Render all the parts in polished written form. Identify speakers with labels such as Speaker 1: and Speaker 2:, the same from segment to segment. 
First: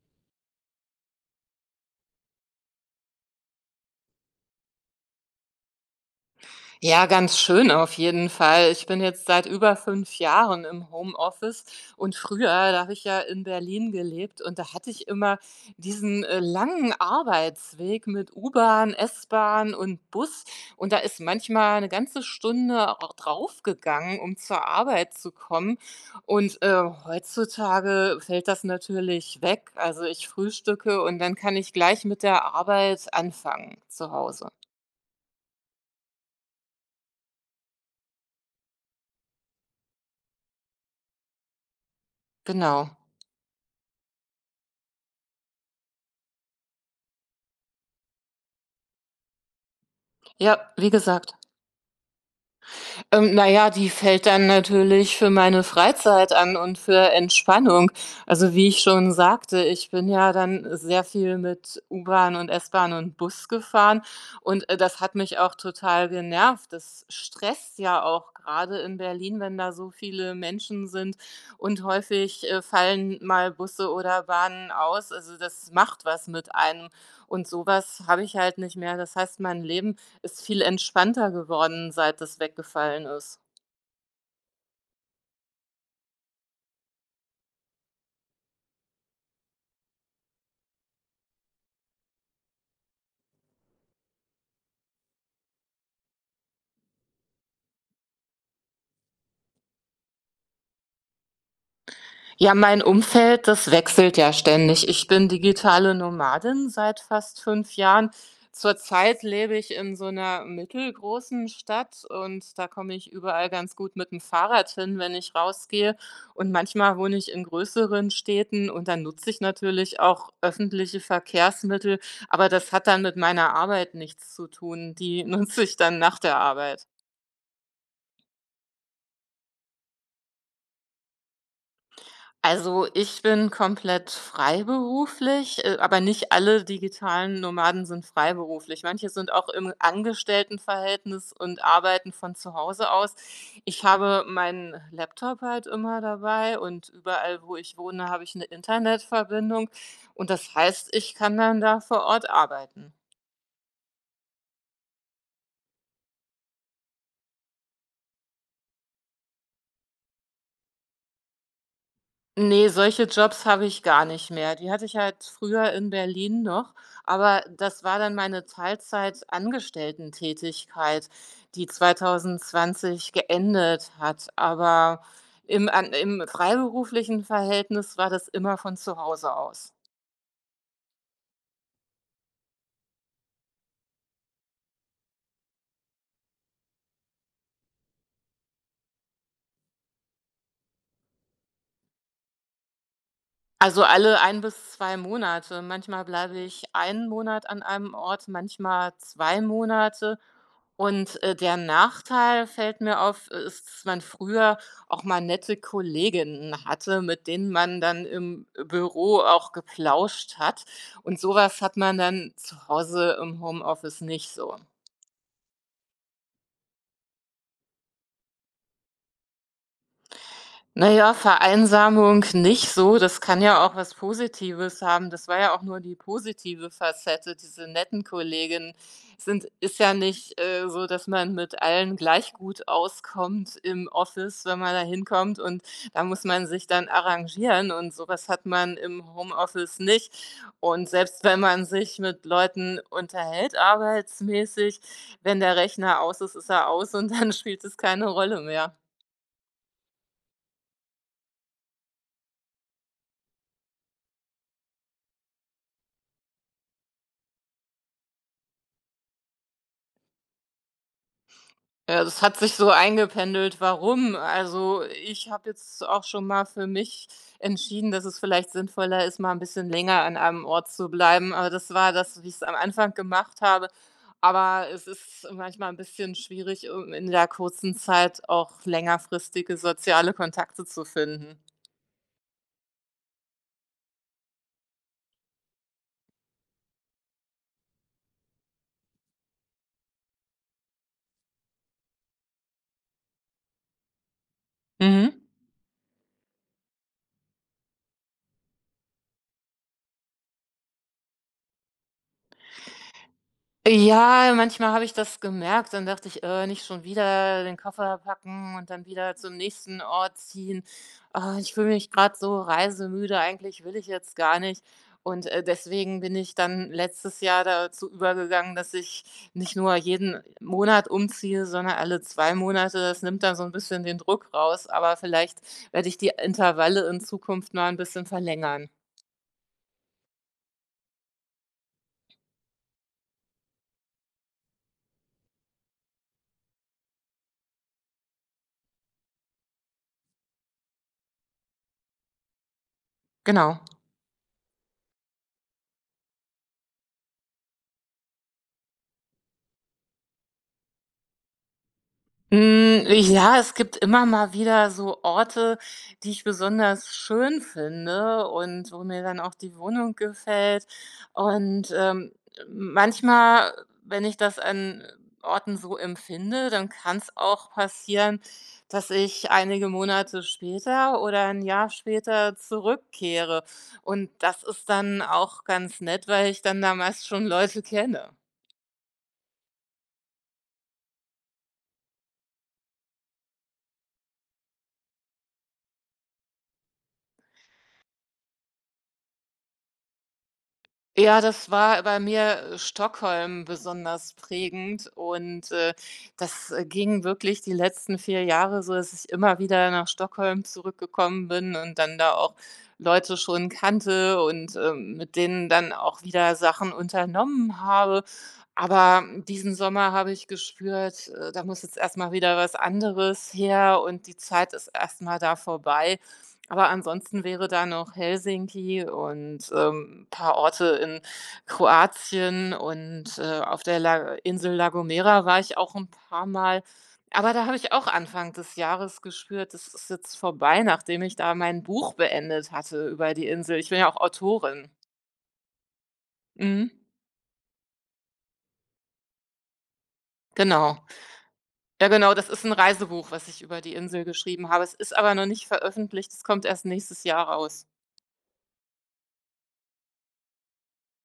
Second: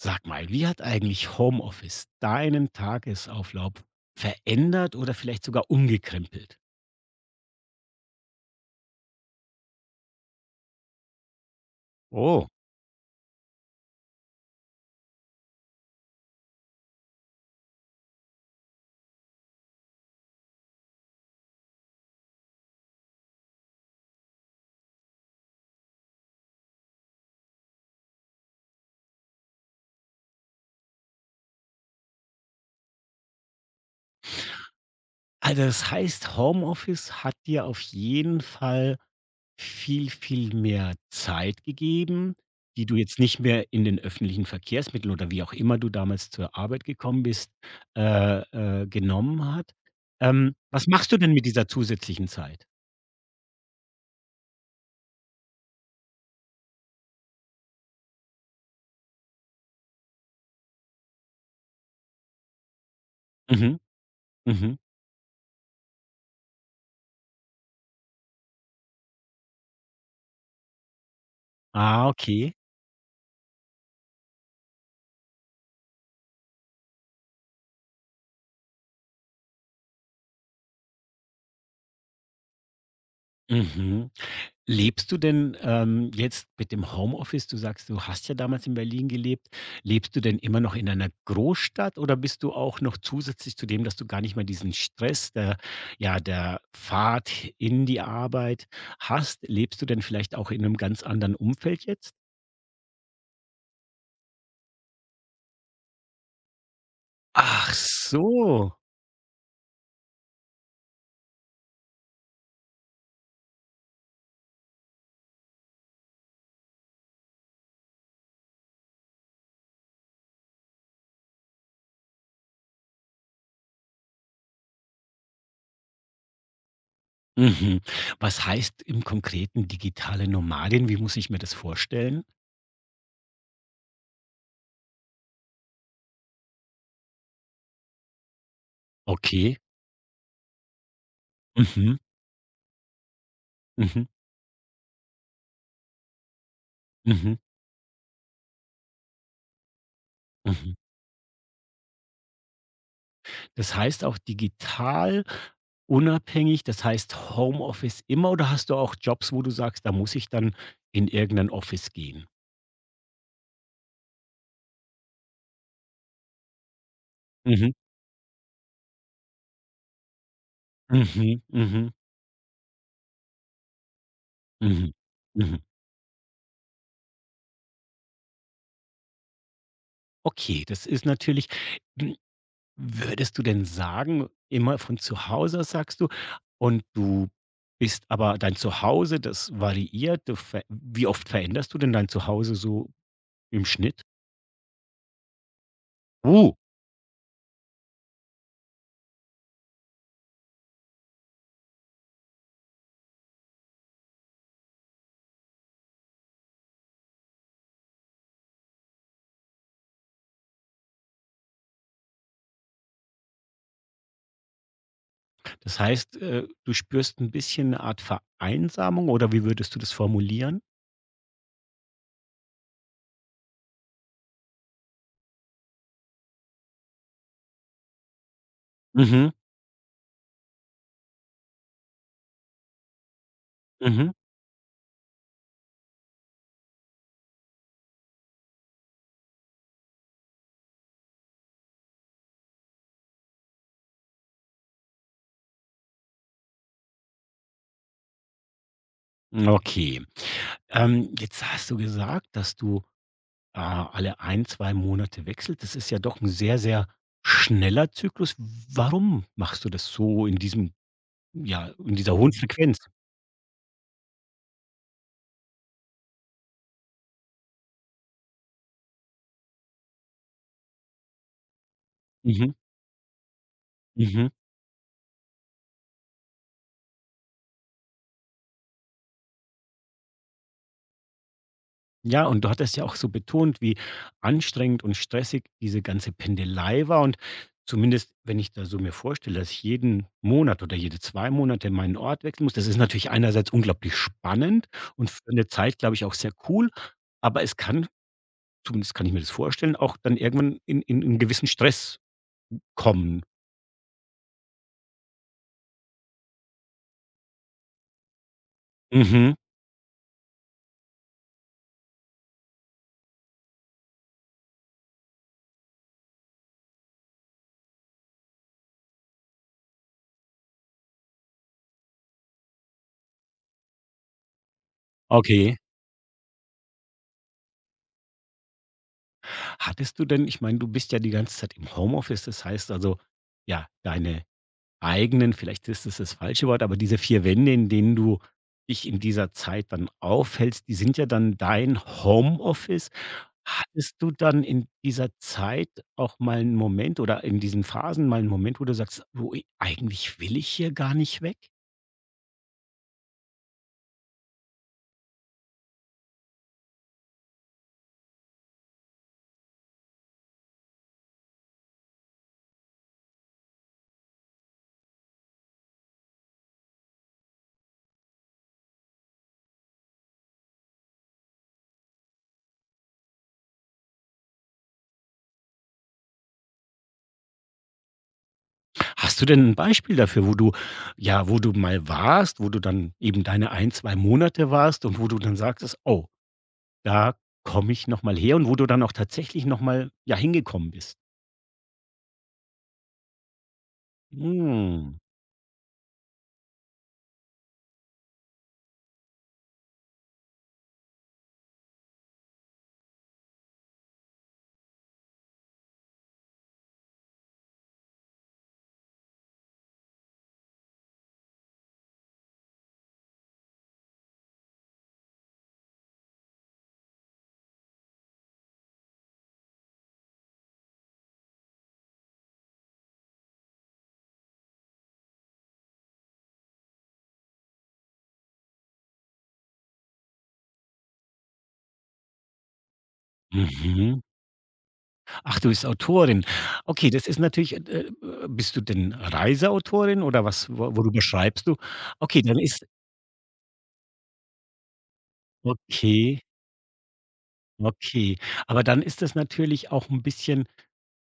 Speaker 1: Sag mal, wie hat eigentlich Homeoffice deinen Tagesauflauf verändert oder vielleicht sogar umgekrempelt?
Speaker 2: Ja, ganz schön auf jeden Fall. Ich bin jetzt seit über 5 Jahren im Homeoffice und früher,
Speaker 1: Oh.
Speaker 2: da habe ich ja in Berlin gelebt und da hatte ich immer diesen, langen Arbeitsweg mit U-Bahn, S-Bahn und Bus und da ist manchmal eine ganze Stunde auch draufgegangen, um zur Arbeit zu kommen und heutzutage fällt das natürlich weg. Also, ich frühstücke und dann kann ich gleich mit der Arbeit anfangen zu Hause.
Speaker 1: Also, das heißt, Homeoffice hat dir auf jeden Fall viel mehr Zeit gegeben, die
Speaker 2: Genau.
Speaker 1: du jetzt nicht mehr in den öffentlichen Verkehrsmitteln oder wie auch immer du damals zur Arbeit gekommen bist, äh, genommen hat.
Speaker 2: Ja,
Speaker 1: Was
Speaker 2: wie
Speaker 1: machst du denn
Speaker 2: gesagt.
Speaker 1: mit dieser zusätzlichen Zeit?
Speaker 2: Na ja, die fällt dann natürlich für meine Freizeit an und für Entspannung. Also, wie ich schon sagte, ich bin ja dann sehr viel mit U-Bahn und S-Bahn und Bus
Speaker 1: Mhm,
Speaker 2: gefahren und
Speaker 1: mhm.
Speaker 2: das hat mich auch total genervt. Das stresst ja auch gerade in Berlin, wenn da so viele Menschen sind und
Speaker 1: Ah,
Speaker 2: häufig,
Speaker 1: okay.
Speaker 2: äh, fallen mal Busse oder Bahnen aus. Also, das macht was mit einem und sowas habe ich halt nicht mehr. Das heißt, mein Leben ist viel entspannter geworden, seit das weggefallen ist.
Speaker 1: Mhm. Lebst du denn, jetzt mit dem Homeoffice, du sagst, du hast ja damals in Berlin gelebt. Lebst du denn immer noch in einer Großstadt oder bist du auch noch zusätzlich zu dem, dass du gar nicht mehr diesen Stress der, ja, der Fahrt in die Arbeit hast, lebst du denn vielleicht auch in einem ganz anderen Umfeld jetzt?
Speaker 2: Ja, mein Umfeld, das wechselt ja ständig. Ich bin digitale Nomadin seit fast 5
Speaker 1: Ach
Speaker 2: Jahren.
Speaker 1: so.
Speaker 2: Zurzeit lebe ich in so einer mittelgroßen Stadt und da komme ich überall ganz gut mit dem Fahrrad hin, wenn ich rausgehe. Und manchmal wohne ich in größeren Städten und dann nutze ich natürlich auch öffentliche Verkehrsmittel, aber das hat dann mit meiner Arbeit nichts zu tun. Die nutze ich dann nach der Arbeit.
Speaker 1: Mhm. Was heißt im Konkreten digitale Nomadin? Wie muss ich mir das vorstellen?
Speaker 2: Also, ich bin komplett freiberuflich, aber nicht alle digitalen Nomaden sind freiberuflich. Manche sind auch
Speaker 1: Okay.
Speaker 2: im Angestelltenverhältnis und
Speaker 1: Mhm.
Speaker 2: arbeiten von zu Hause aus. Ich
Speaker 1: Mhm.
Speaker 2: habe meinen Laptop halt immer dabei und
Speaker 1: Mhm. Mhm.
Speaker 2: überall, wo ich wohne, habe ich eine Internetverbindung und das
Speaker 1: Mhm.
Speaker 2: heißt, ich kann dann da vor Ort arbeiten.
Speaker 1: Das heißt auch digital unabhängig, das heißt Homeoffice immer, oder hast du auch Jobs, wo du sagst, da muss ich dann in irgendein Office gehen?
Speaker 2: Nee, solche Jobs habe ich gar nicht mehr. Die hatte ich halt früher in Berlin noch, aber
Speaker 1: Mhm.
Speaker 2: das war dann meine Teilzeitangestellten-Tätigkeit,
Speaker 1: Mhm.
Speaker 2: die
Speaker 1: Mhm.
Speaker 2: 2020 geendet hat.
Speaker 1: Mhm.
Speaker 2: Aber
Speaker 1: Mhm.
Speaker 2: im freiberuflichen Verhältnis war das immer von zu Hause aus.
Speaker 1: Okay, das ist natürlich, hm, würdest du denn sagen, immer von zu Hause aus sagst du, und du bist, aber dein Zuhause, das variiert, du ver, wie oft veränderst du denn dein Zuhause so im
Speaker 2: Also
Speaker 1: Schnitt?
Speaker 2: alle ein bis 2 Monate. Manchmal bleibe
Speaker 1: Uh.
Speaker 2: ich 1 Monat an einem Ort, manchmal 2 Monate. Und der Nachteil fällt mir auf, ist, dass man früher auch mal nette Kolleginnen hatte, mit denen man dann im Büro auch geplauscht hat. Und sowas hat man dann zu Hause im Homeoffice nicht so.
Speaker 1: Das heißt, du spürst ein bisschen eine Art Vereinsamung, oder wie würdest du das formulieren?
Speaker 2: Na ja, Vereinsamung nicht so. Das kann ja auch was Positives haben. Das war ja auch nur die positive Facette. Diese netten Kolleginnen
Speaker 1: Mhm,
Speaker 2: sind ist ja nicht so, dass man mit allen gleich gut auskommt im
Speaker 1: mhm.
Speaker 2: Office, wenn man da hinkommt und da muss man sich dann arrangieren und sowas hat man im Homeoffice nicht. Und selbst wenn man sich mit Leuten unterhält arbeitsmäßig, wenn der Rechner aus ist, ist er aus und dann spielt es keine Rolle mehr.
Speaker 1: Okay. Jetzt hast du gesagt, dass du, alle ein, 2 Monate wechselst. Das ist ja doch ein sehr schneller Zyklus. Warum machst du das so in diesem, ja, in
Speaker 2: Ja,
Speaker 1: dieser
Speaker 2: das
Speaker 1: hohen
Speaker 2: hat sich so
Speaker 1: Frequenz?
Speaker 2: eingependelt. Warum? Also, ich habe jetzt auch schon mal für mich entschieden, dass es vielleicht sinnvoller ist, mal ein bisschen länger an einem Ort zu bleiben, aber das war das, wie ich es
Speaker 1: Mhm,
Speaker 2: am Anfang gemacht habe.
Speaker 1: mhm.
Speaker 2: Aber es ist manchmal ein bisschen schwierig, um in der kurzen Zeit auch längerfristige soziale Kontakte zu finden.
Speaker 1: Ja, und du hattest ja auch so betont, wie anstrengend und stressig diese ganze Pendelei war. Und zumindest, wenn ich da so mir vorstelle, dass ich jeden Monat oder jede zwei Monate meinen Ort wechseln muss, das ist natürlich einerseits unglaublich spannend und
Speaker 2: Mhm.
Speaker 1: für eine Zeit, glaube ich, auch sehr cool. Aber es kann, zumindest kann ich mir das vorstellen, auch dann irgendwann in einen gewissen Stress kommen.
Speaker 2: Ja, manchmal habe ich das gemerkt, dann dachte ich: nicht schon wieder den Koffer packen und dann wieder
Speaker 1: Mhm.
Speaker 2: zum nächsten Ort ziehen. Ah, ich fühle mich gerade so reisemüde, eigentlich will ich jetzt gar nicht.“ Und deswegen bin ich dann letztes Jahr dazu übergegangen, dass ich nicht nur jeden Monat umziehe, sondern alle 2 Monate. Das nimmt dann so ein bisschen den Druck raus, aber vielleicht
Speaker 1: Okay.
Speaker 2: werde ich die Intervalle in Zukunft mal ein bisschen verlängern.
Speaker 1: Hattest du denn, ich meine, du bist ja die ganze Zeit im Homeoffice, das heißt also, ja, deine eigenen, vielleicht ist es das falsche Wort, aber diese 4 Wände, in denen du dich in dieser Zeit dann aufhältst, die sind ja dann dein Homeoffice.
Speaker 2: Genau.
Speaker 1: Hattest du dann in dieser Zeit auch mal einen Moment oder in diesen Phasen mal einen Moment, wo du sagst: wo e eigentlich will ich hier gar nicht weg?“
Speaker 2: Hm, ja, es gibt immer mal wieder so Orte, die ich besonders schön finde und wo mir dann auch die Wohnung gefällt. Und, manchmal, wenn ich das an Orten so empfinde, dann kann es auch passieren, dass ich einige Monate später oder ein Jahr später zurückkehre. Und das ist dann auch ganz nett, weil ich dann da meist schon Leute kenne.
Speaker 1: Hast du denn ein Beispiel dafür, wo du, ja, wo du mal warst, wo du dann eben deine ein, 2 Monate warst und wo du dann sagtest: „Oh, da komme ich noch mal her“, und wo du dann auch tatsächlich noch mal, ja, hingekommen bist?
Speaker 2: Ja, das war bei mir Stockholm besonders prägend
Speaker 1: Hm.
Speaker 2: und das ging wirklich die letzten 4 Jahre so, dass ich immer wieder nach Stockholm zurückgekommen bin und dann da auch Leute schon kannte und, mit denen dann auch wieder Sachen unternommen habe. Aber diesen Sommer habe ich gespürt, da muss jetzt erst mal wieder was anderes her und die Zeit ist erst mal da vorbei. Aber ansonsten wäre da noch Helsinki und, ein paar Orte in Kroatien und auf der La Gomera war ich auch ein paar Mal. Aber da habe ich auch Anfang des Jahres gespürt, das ist jetzt vorbei, nachdem ich da mein Buch beendet hatte über die Insel. Ich bin ja auch
Speaker 1: Mhm.
Speaker 2: Autorin.
Speaker 1: Ach, du bist Autorin.
Speaker 2: Mhm.
Speaker 1: Okay, das ist natürlich, bist du denn Reiseautorin oder was, wo,
Speaker 2: Genau.
Speaker 1: worüber schreibst du?
Speaker 2: Ja, genau,
Speaker 1: Okay,
Speaker 2: das
Speaker 1: dann
Speaker 2: ist ein
Speaker 1: ist,
Speaker 2: Reisebuch, was ich über die Insel geschrieben habe. Es ist aber noch nicht veröffentlicht,
Speaker 1: okay,
Speaker 2: es kommt erst nächstes Jahr raus.
Speaker 1: okay. Aber dann ist das natürlich auch ein bisschen,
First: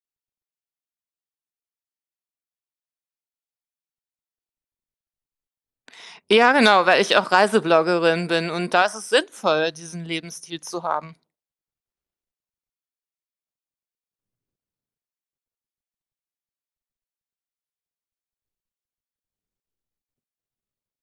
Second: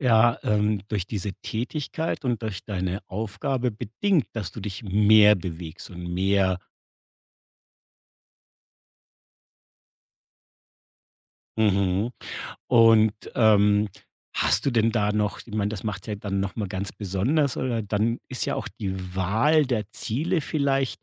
Speaker 1: ja, durch diese Tätigkeit und durch deine Aufgabe bedingt, dass du dich mehr bewegst und
Speaker 2: Ja,
Speaker 1: mehr
Speaker 2: genau, weil ich auch Reisebloggerin bin und da ist es sinnvoll, diesen Lebensstil zu haben.
Speaker 1: mhm. Und, hast du denn da noch, ich meine, das macht ja dann noch mal ganz besonders, oder dann ist ja auch die Wahl der Ziele vielleicht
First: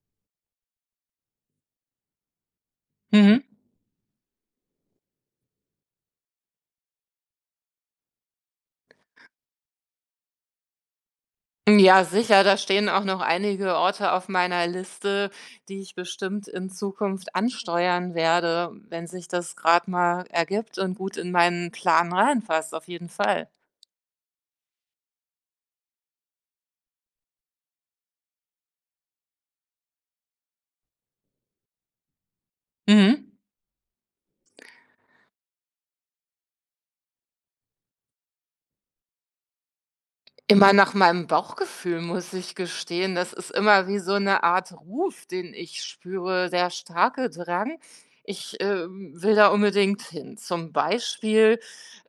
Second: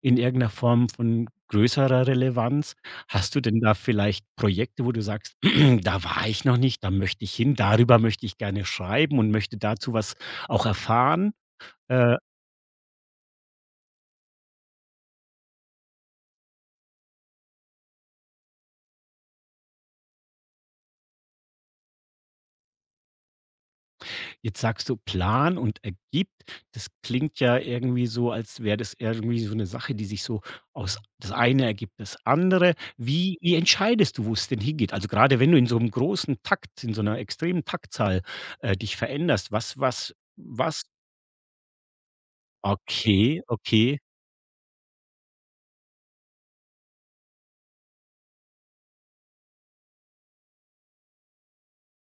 Speaker 1: in irgendeiner Form von größerer Relevanz. Hast du
Speaker 2: Mhm.
Speaker 1: denn da vielleicht Projekte, wo du sagst: „Da war ich noch nicht, da möchte ich hin, darüber möchte ich gerne schreiben und möchte dazu was auch erfahren?“
Speaker 2: Ja,
Speaker 1: Äh
Speaker 2: sicher, da stehen auch noch einige Orte auf meiner Liste, die ich bestimmt in Zukunft ansteuern werde, wenn sich das gerade mal ergibt und gut in meinen Plan reinpasst, auf jeden Fall.
Speaker 1: Jetzt sagst du Plan und ergibt. Das klingt ja irgendwie so, als wäre das irgendwie so eine Sache, die sich so aus, das eine ergibt das andere.
Speaker 2: Mhm.
Speaker 1: Wie entscheidest du, wo es denn hingeht? Also, gerade wenn du in so einem großen Takt, in so einer extremen Taktzahl, dich veränderst, was was
Speaker 2: Immer
Speaker 1: was
Speaker 2: nach meinem Bauchgefühl, muss ich gestehen. Das
Speaker 1: okay,
Speaker 2: ist immer
Speaker 1: okay.
Speaker 2: wie so eine Art Ruf, den ich spüre, der starke Drang. Ich, will da unbedingt hin. Zum Beispiel,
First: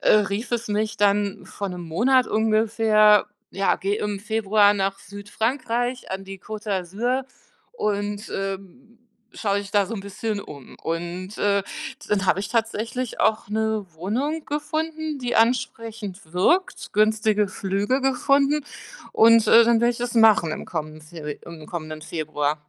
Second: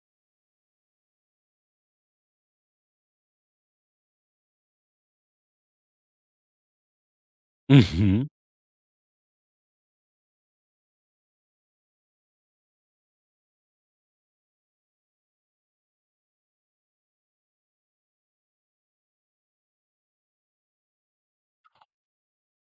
Speaker 2: rief es mich dann vor einem Monat ungefähr: „Ja, geh im Februar nach Südfrankreich an die Côte d'Azur
Speaker 1: Mhm.
Speaker 2: und, schau dich da so ein bisschen um.“ Und, dann habe ich tatsächlich auch eine Wohnung gefunden, die ansprechend wirkt, günstige Flüge gefunden und dann werde ich das machen im kommenden Februar.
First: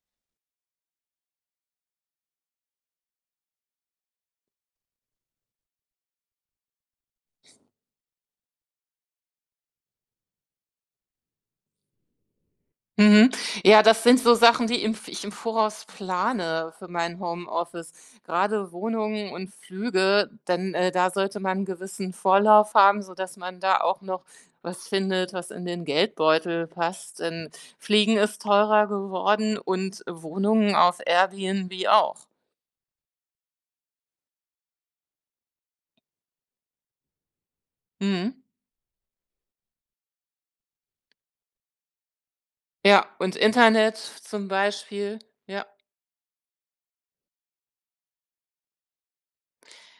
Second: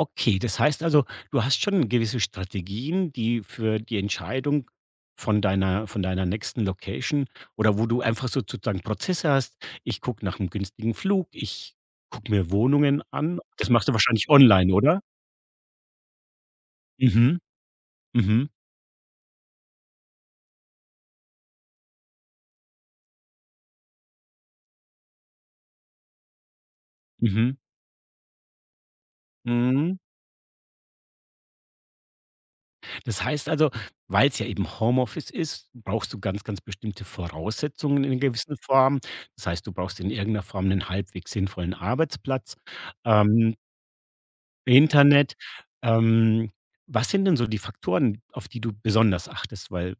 Speaker 1: Okay, das heißt also, du hast schon gewisse Strategien, die für die Entscheidung von deiner nächsten Location, oder wo du einfach so sozusagen Prozesse hast. Ich gucke nach einem günstigen Flug, ich gucke mir Wohnungen
Speaker 2: Mhm.
Speaker 1: an. Das
Speaker 2: Ja,
Speaker 1: machst du
Speaker 2: das sind
Speaker 1: wahrscheinlich
Speaker 2: so Sachen,
Speaker 1: online,
Speaker 2: die im
Speaker 1: oder?
Speaker 2: ich im Voraus plane für mein
Speaker 1: Mhm,
Speaker 2: Homeoffice.
Speaker 1: mhm,
Speaker 2: Gerade Wohnungen und Flüge, denn da sollte man einen gewissen Vorlauf haben, sodass man da auch noch was findet, was in den Geldbeutel passt, denn
Speaker 1: mhm,
Speaker 2: Fliegen ist teurer geworden
Speaker 1: mhm.
Speaker 2: und Wohnungen auf Airbnb auch.
Speaker 1: Das heißt also, weil es ja eben Homeoffice ist, brauchst du ganz bestimmte Voraussetzungen in
Speaker 2: Mhm.
Speaker 1: gewissen Form. Das heißt, du brauchst in irgendeiner Form einen halbwegs sinnvollen Arbeitsplatz.
Speaker 2: Ja, und
Speaker 1: Ähm
Speaker 2: Internet zum Beispiel,
Speaker 1: Internet.
Speaker 2: ja.
Speaker 1: Ähm, was sind denn so die Faktoren, auf die du besonders achtest? Weil,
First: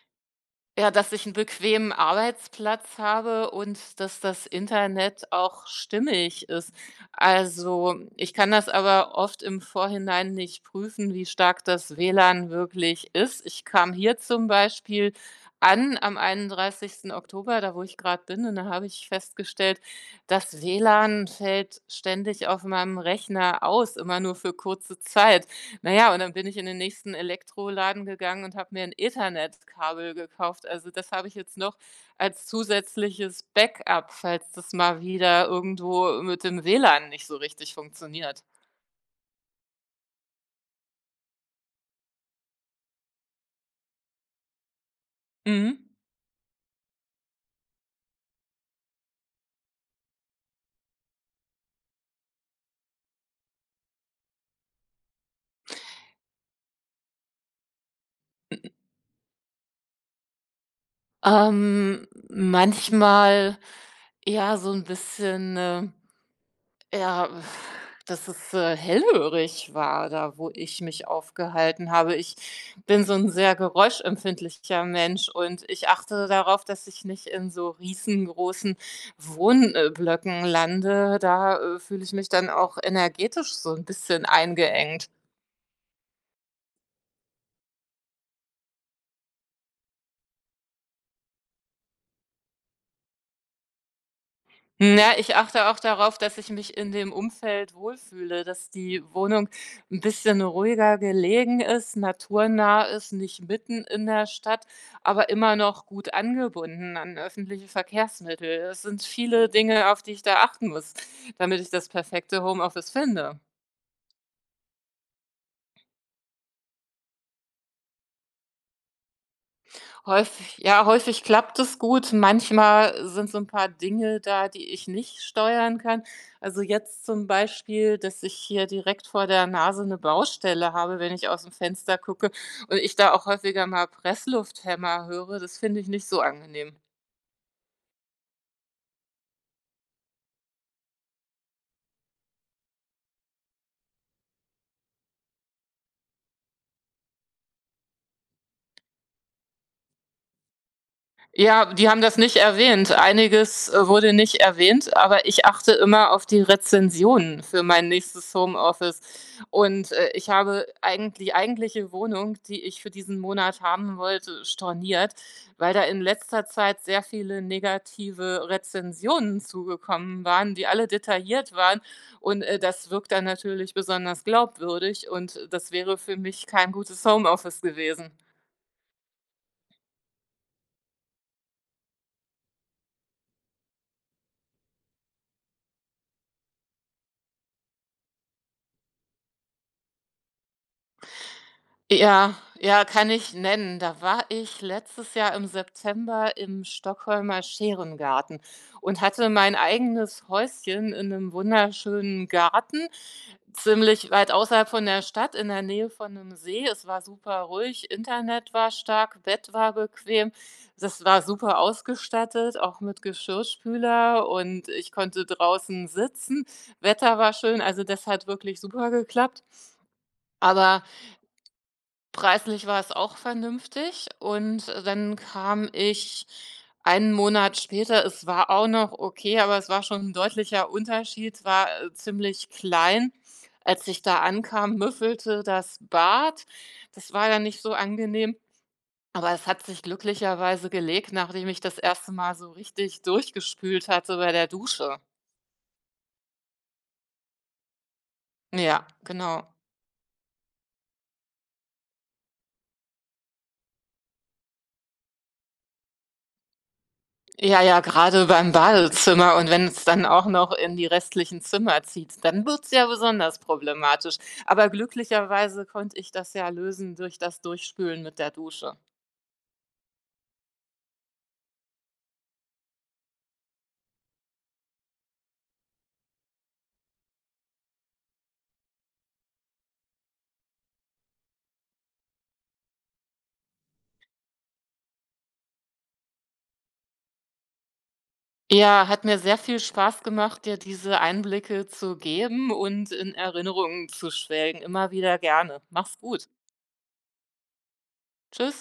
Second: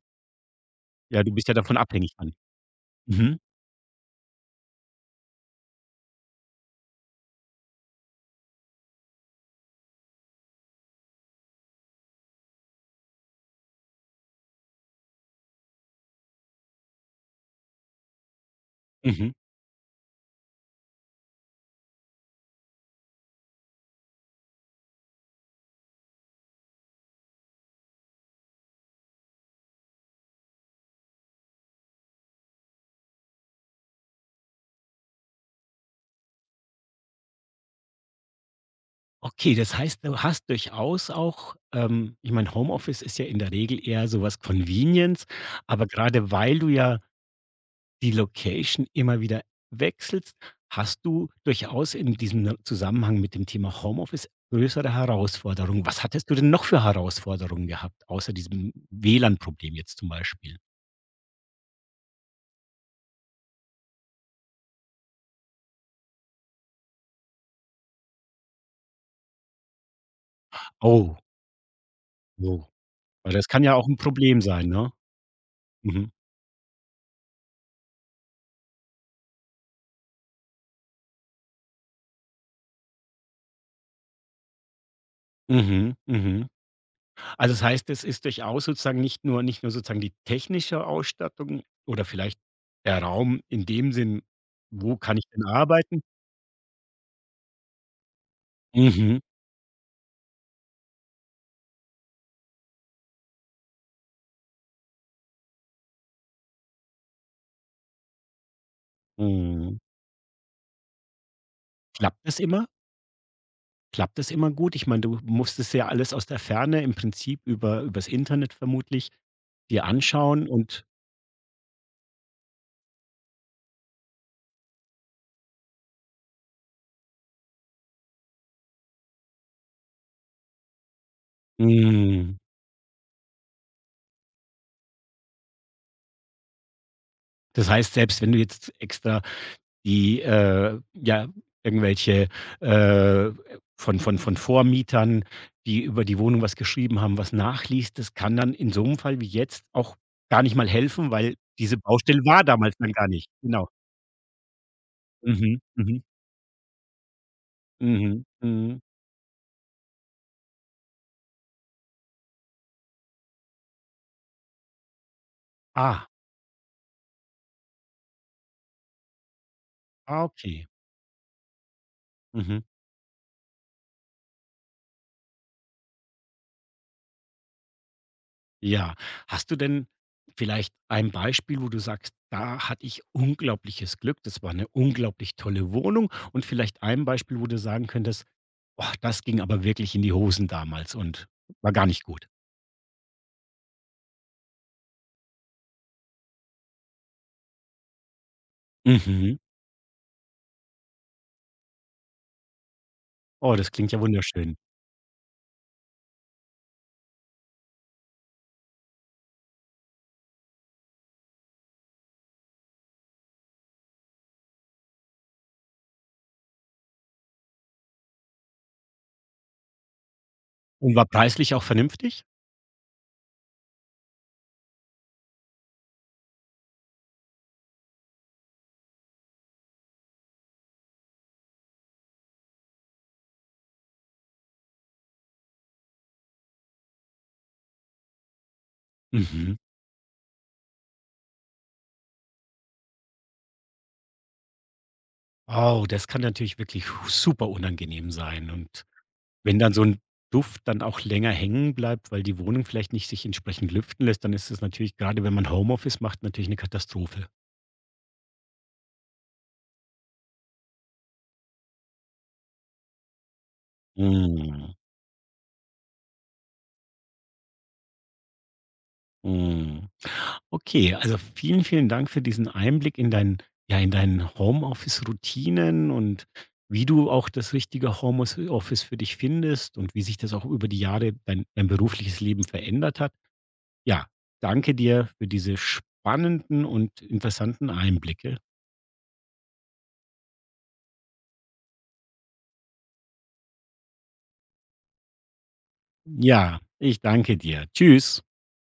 Speaker 2: Ja, dass
Speaker 1: ja,
Speaker 2: ich einen
Speaker 1: du bist ja davon
Speaker 2: bequemen
Speaker 1: abhängig dann.
Speaker 2: Arbeitsplatz
Speaker 1: Mhm,
Speaker 2: habe und dass das Internet auch stimmig ist. Also, ich kann das aber oft im Vorhinein nicht prüfen, wie stark das WLAN wirklich ist. Ich kam hier zum Beispiel an am 31. Oktober, da wo ich gerade bin, und da habe ich
Speaker 1: mhm.
Speaker 2: festgestellt, das WLAN fällt ständig auf meinem Rechner aus, immer nur für kurze Zeit. Na ja, und dann bin ich in den nächsten Elektroladen gegangen und habe mir ein Ethernet-Kabel gekauft. Also, das habe ich jetzt noch als zusätzliches Backup, falls das mal wieder irgendwo mit dem WLAN nicht so richtig funktioniert.
Speaker 1: Okay, das heißt, du hast durchaus auch, ich meine, Homeoffice ist ja in der Regel eher sowas was Convenience, aber
Speaker 2: Mhm.
Speaker 1: gerade weil du ja die Location immer wieder wechselst, hast du durchaus in diesem Zusammenhang mit dem Thema Homeoffice größere Herausforderungen. Was hattest du denn noch für Herausforderungen gehabt, außer diesem WLAN-Problem jetzt zum Beispiel?
Speaker 2: Manchmal ja so ein bisschen, Ja, dass es hellhörig war da, wo ich mich
Speaker 1: Oh.
Speaker 2: aufgehalten habe. Ich
Speaker 1: So,
Speaker 2: bin so ein
Speaker 1: weil das
Speaker 2: sehr
Speaker 1: kann ja auch 'n Problem sein,
Speaker 2: geräuschempfindlicher
Speaker 1: ne?
Speaker 2: Mensch und ich
Speaker 1: Mhm.
Speaker 2: achte darauf, dass ich nicht in so riesengroßen Wohnblöcken lande. Da, fühle ich mich dann auch energetisch so ein bisschen eingeengt.
Speaker 1: Mhm, mhm. Also, das heißt, es ist durchaus sozusagen nicht nur sozusagen die technische Ausstattung oder vielleicht der Raum in dem Sinn, wo
Speaker 2: Ja,
Speaker 1: kann ich
Speaker 2: ich
Speaker 1: denn
Speaker 2: achte auch
Speaker 1: arbeiten?
Speaker 2: darauf, dass ich mich in dem Umfeld wohlfühle, dass die
Speaker 1: Mhm,
Speaker 2: Wohnung ein bisschen ruhiger gelegen ist, naturnah ist, nicht mitten in der Stadt, aber immer noch gut angebunden an öffentliche Verkehrsmittel. Es sind viele
Speaker 1: mhm.
Speaker 2: Dinge, auf die ich da achten muss, damit ich das
Speaker 1: Klappt das
Speaker 2: perfekte
Speaker 1: immer?
Speaker 2: Homeoffice finde.
Speaker 1: Klappt das immer gut? Ich meine, du musstest ja alles aus der Ferne im Prinzip über übers Internet vermutlich dir anschauen
Speaker 2: Häufig
Speaker 1: und
Speaker 2: ja, häufig klappt es gut. Manchmal sind so ein paar Dinge da, die ich nicht steuern kann. Also, jetzt zum Beispiel, dass ich hier direkt vor der Nase eine Baustelle habe, wenn ich aus dem Fenster gucke
Speaker 1: mhm.
Speaker 2: und ich da auch häufiger mal pressluft höre. Das finde ich nicht so angenehm.
Speaker 1: Das heißt, selbst wenn du jetzt extra die, ja, irgendwelche, äh, von Vormietern, die über die Wohnung was geschrieben haben, was nachliest, das kann dann in so einem Fall wie jetzt auch gar nicht mal helfen, weil
Speaker 2: Ja,
Speaker 1: diese
Speaker 2: die haben das
Speaker 1: Baustelle
Speaker 2: nicht
Speaker 1: war damals
Speaker 2: erwähnt.
Speaker 1: dann gar nicht.
Speaker 2: Einiges,
Speaker 1: Genau.
Speaker 2: äh, wurde nicht erwähnt, aber ich
Speaker 1: Mhm,
Speaker 2: achte
Speaker 1: mhm,
Speaker 2: immer auf die Rezensionen für mein
Speaker 1: mhm,
Speaker 2: nächstes
Speaker 1: mhm.
Speaker 2: Homeoffice. Und ich habe eigentlich die eigentliche Wohnung, die ich für diesen Monat haben wollte, storniert, weil da in
Speaker 1: Ah,
Speaker 2: letzter Zeit sehr viele negative Rezensionen zugekommen
Speaker 1: ah,
Speaker 2: waren, die
Speaker 1: okay.
Speaker 2: alle detailliert waren. Und
Speaker 1: Mhm.
Speaker 2: das wirkt dann natürlich besonders glaubwürdig und das wäre für mich kein gutes Homeoffice gewesen.
Speaker 1: Ja. Hast du denn vielleicht ein Beispiel, wo du sagst: „Da hatte ich unglaubliches Glück, das war eine unglaublich tolle Wohnung“, und vielleicht ein Beispiel, wo du sagen könntest: „Oh, das ging aber wirklich in die Hosen damals und war gar nicht gut?“
Speaker 2: Ja, ja, kann ich nennen. Da war ich letztes Jahr im September im Stockholmer Scherengarten und hatte
Speaker 1: Mhm.
Speaker 2: mein eigenes Häuschen in einem wunderschönen Garten,
Speaker 1: Oh, das klingt ja
Speaker 2: ziemlich weit
Speaker 1: wunderschön.
Speaker 2: außerhalb von der Stadt, in der Nähe von einem See. Es war super ruhig, Internet war stark, Bett war bequem. Das war super ausgestattet, auch mit Geschirrspüler und ich konnte draußen sitzen. Wetter war schön, also das hat wirklich super geklappt. Aber
Speaker 1: Und war preislich auch vernünftig?
Speaker 2: preislich war es auch vernünftig und dann kam ich einen Monat später es war auch noch okay, aber es war schon 'n deutlicher Unterschied, war ziemlich klein. Als ich da ankam, müffelte das Bad. Das war dann nicht so angenehm, aber es
Speaker 1: Mhm.
Speaker 2: hat sich glücklicherweise gelegt, nachdem ich das erste Mal so richtig durchgespült hatte bei der Dusche.
Speaker 1: Oh, das kann natürlich wirklich super unangenehm sein. Und
Speaker 2: Ja, genau.
Speaker 1: wenn dann so ein Duft dann auch länger hängen bleibt, weil die Wohnung vielleicht nicht sich entsprechend lüften lässt, dann ist es natürlich gerade, wenn man Homeoffice macht, natürlich eine Katastrophe.
Speaker 2: Ja, ja, gerade beim Badezimmer und wenn es dann auch noch in die restlichen Zimmer zieht, dann wird's ja besonders problematisch. Aber
Speaker 1: Mhm,
Speaker 2: glücklicherweise konnte ich das ja lösen durch das Durchspülen mit der Dusche.
Speaker 1: mhm. Okay, also vielen Dank für diesen Einblick in deinen, ja, in deinen Homeoffice-Routinen und wie du auch das richtige Homeoffice für dich findest und wie sich das auch über die Jahre dein berufliches Leben verändert hat. Ja, danke dir für diese spannenden und interessanten Einblicke.
Speaker 2: Ja, hat mir sehr viel Spaß gemacht, dir diese Einblicke zu geben und in Erinnerungen zu schwelgen. Immer wieder gerne. Mach's gut.
Speaker 1: Ja, ich danke dir. Tschüss.
Speaker 2: Tschüss.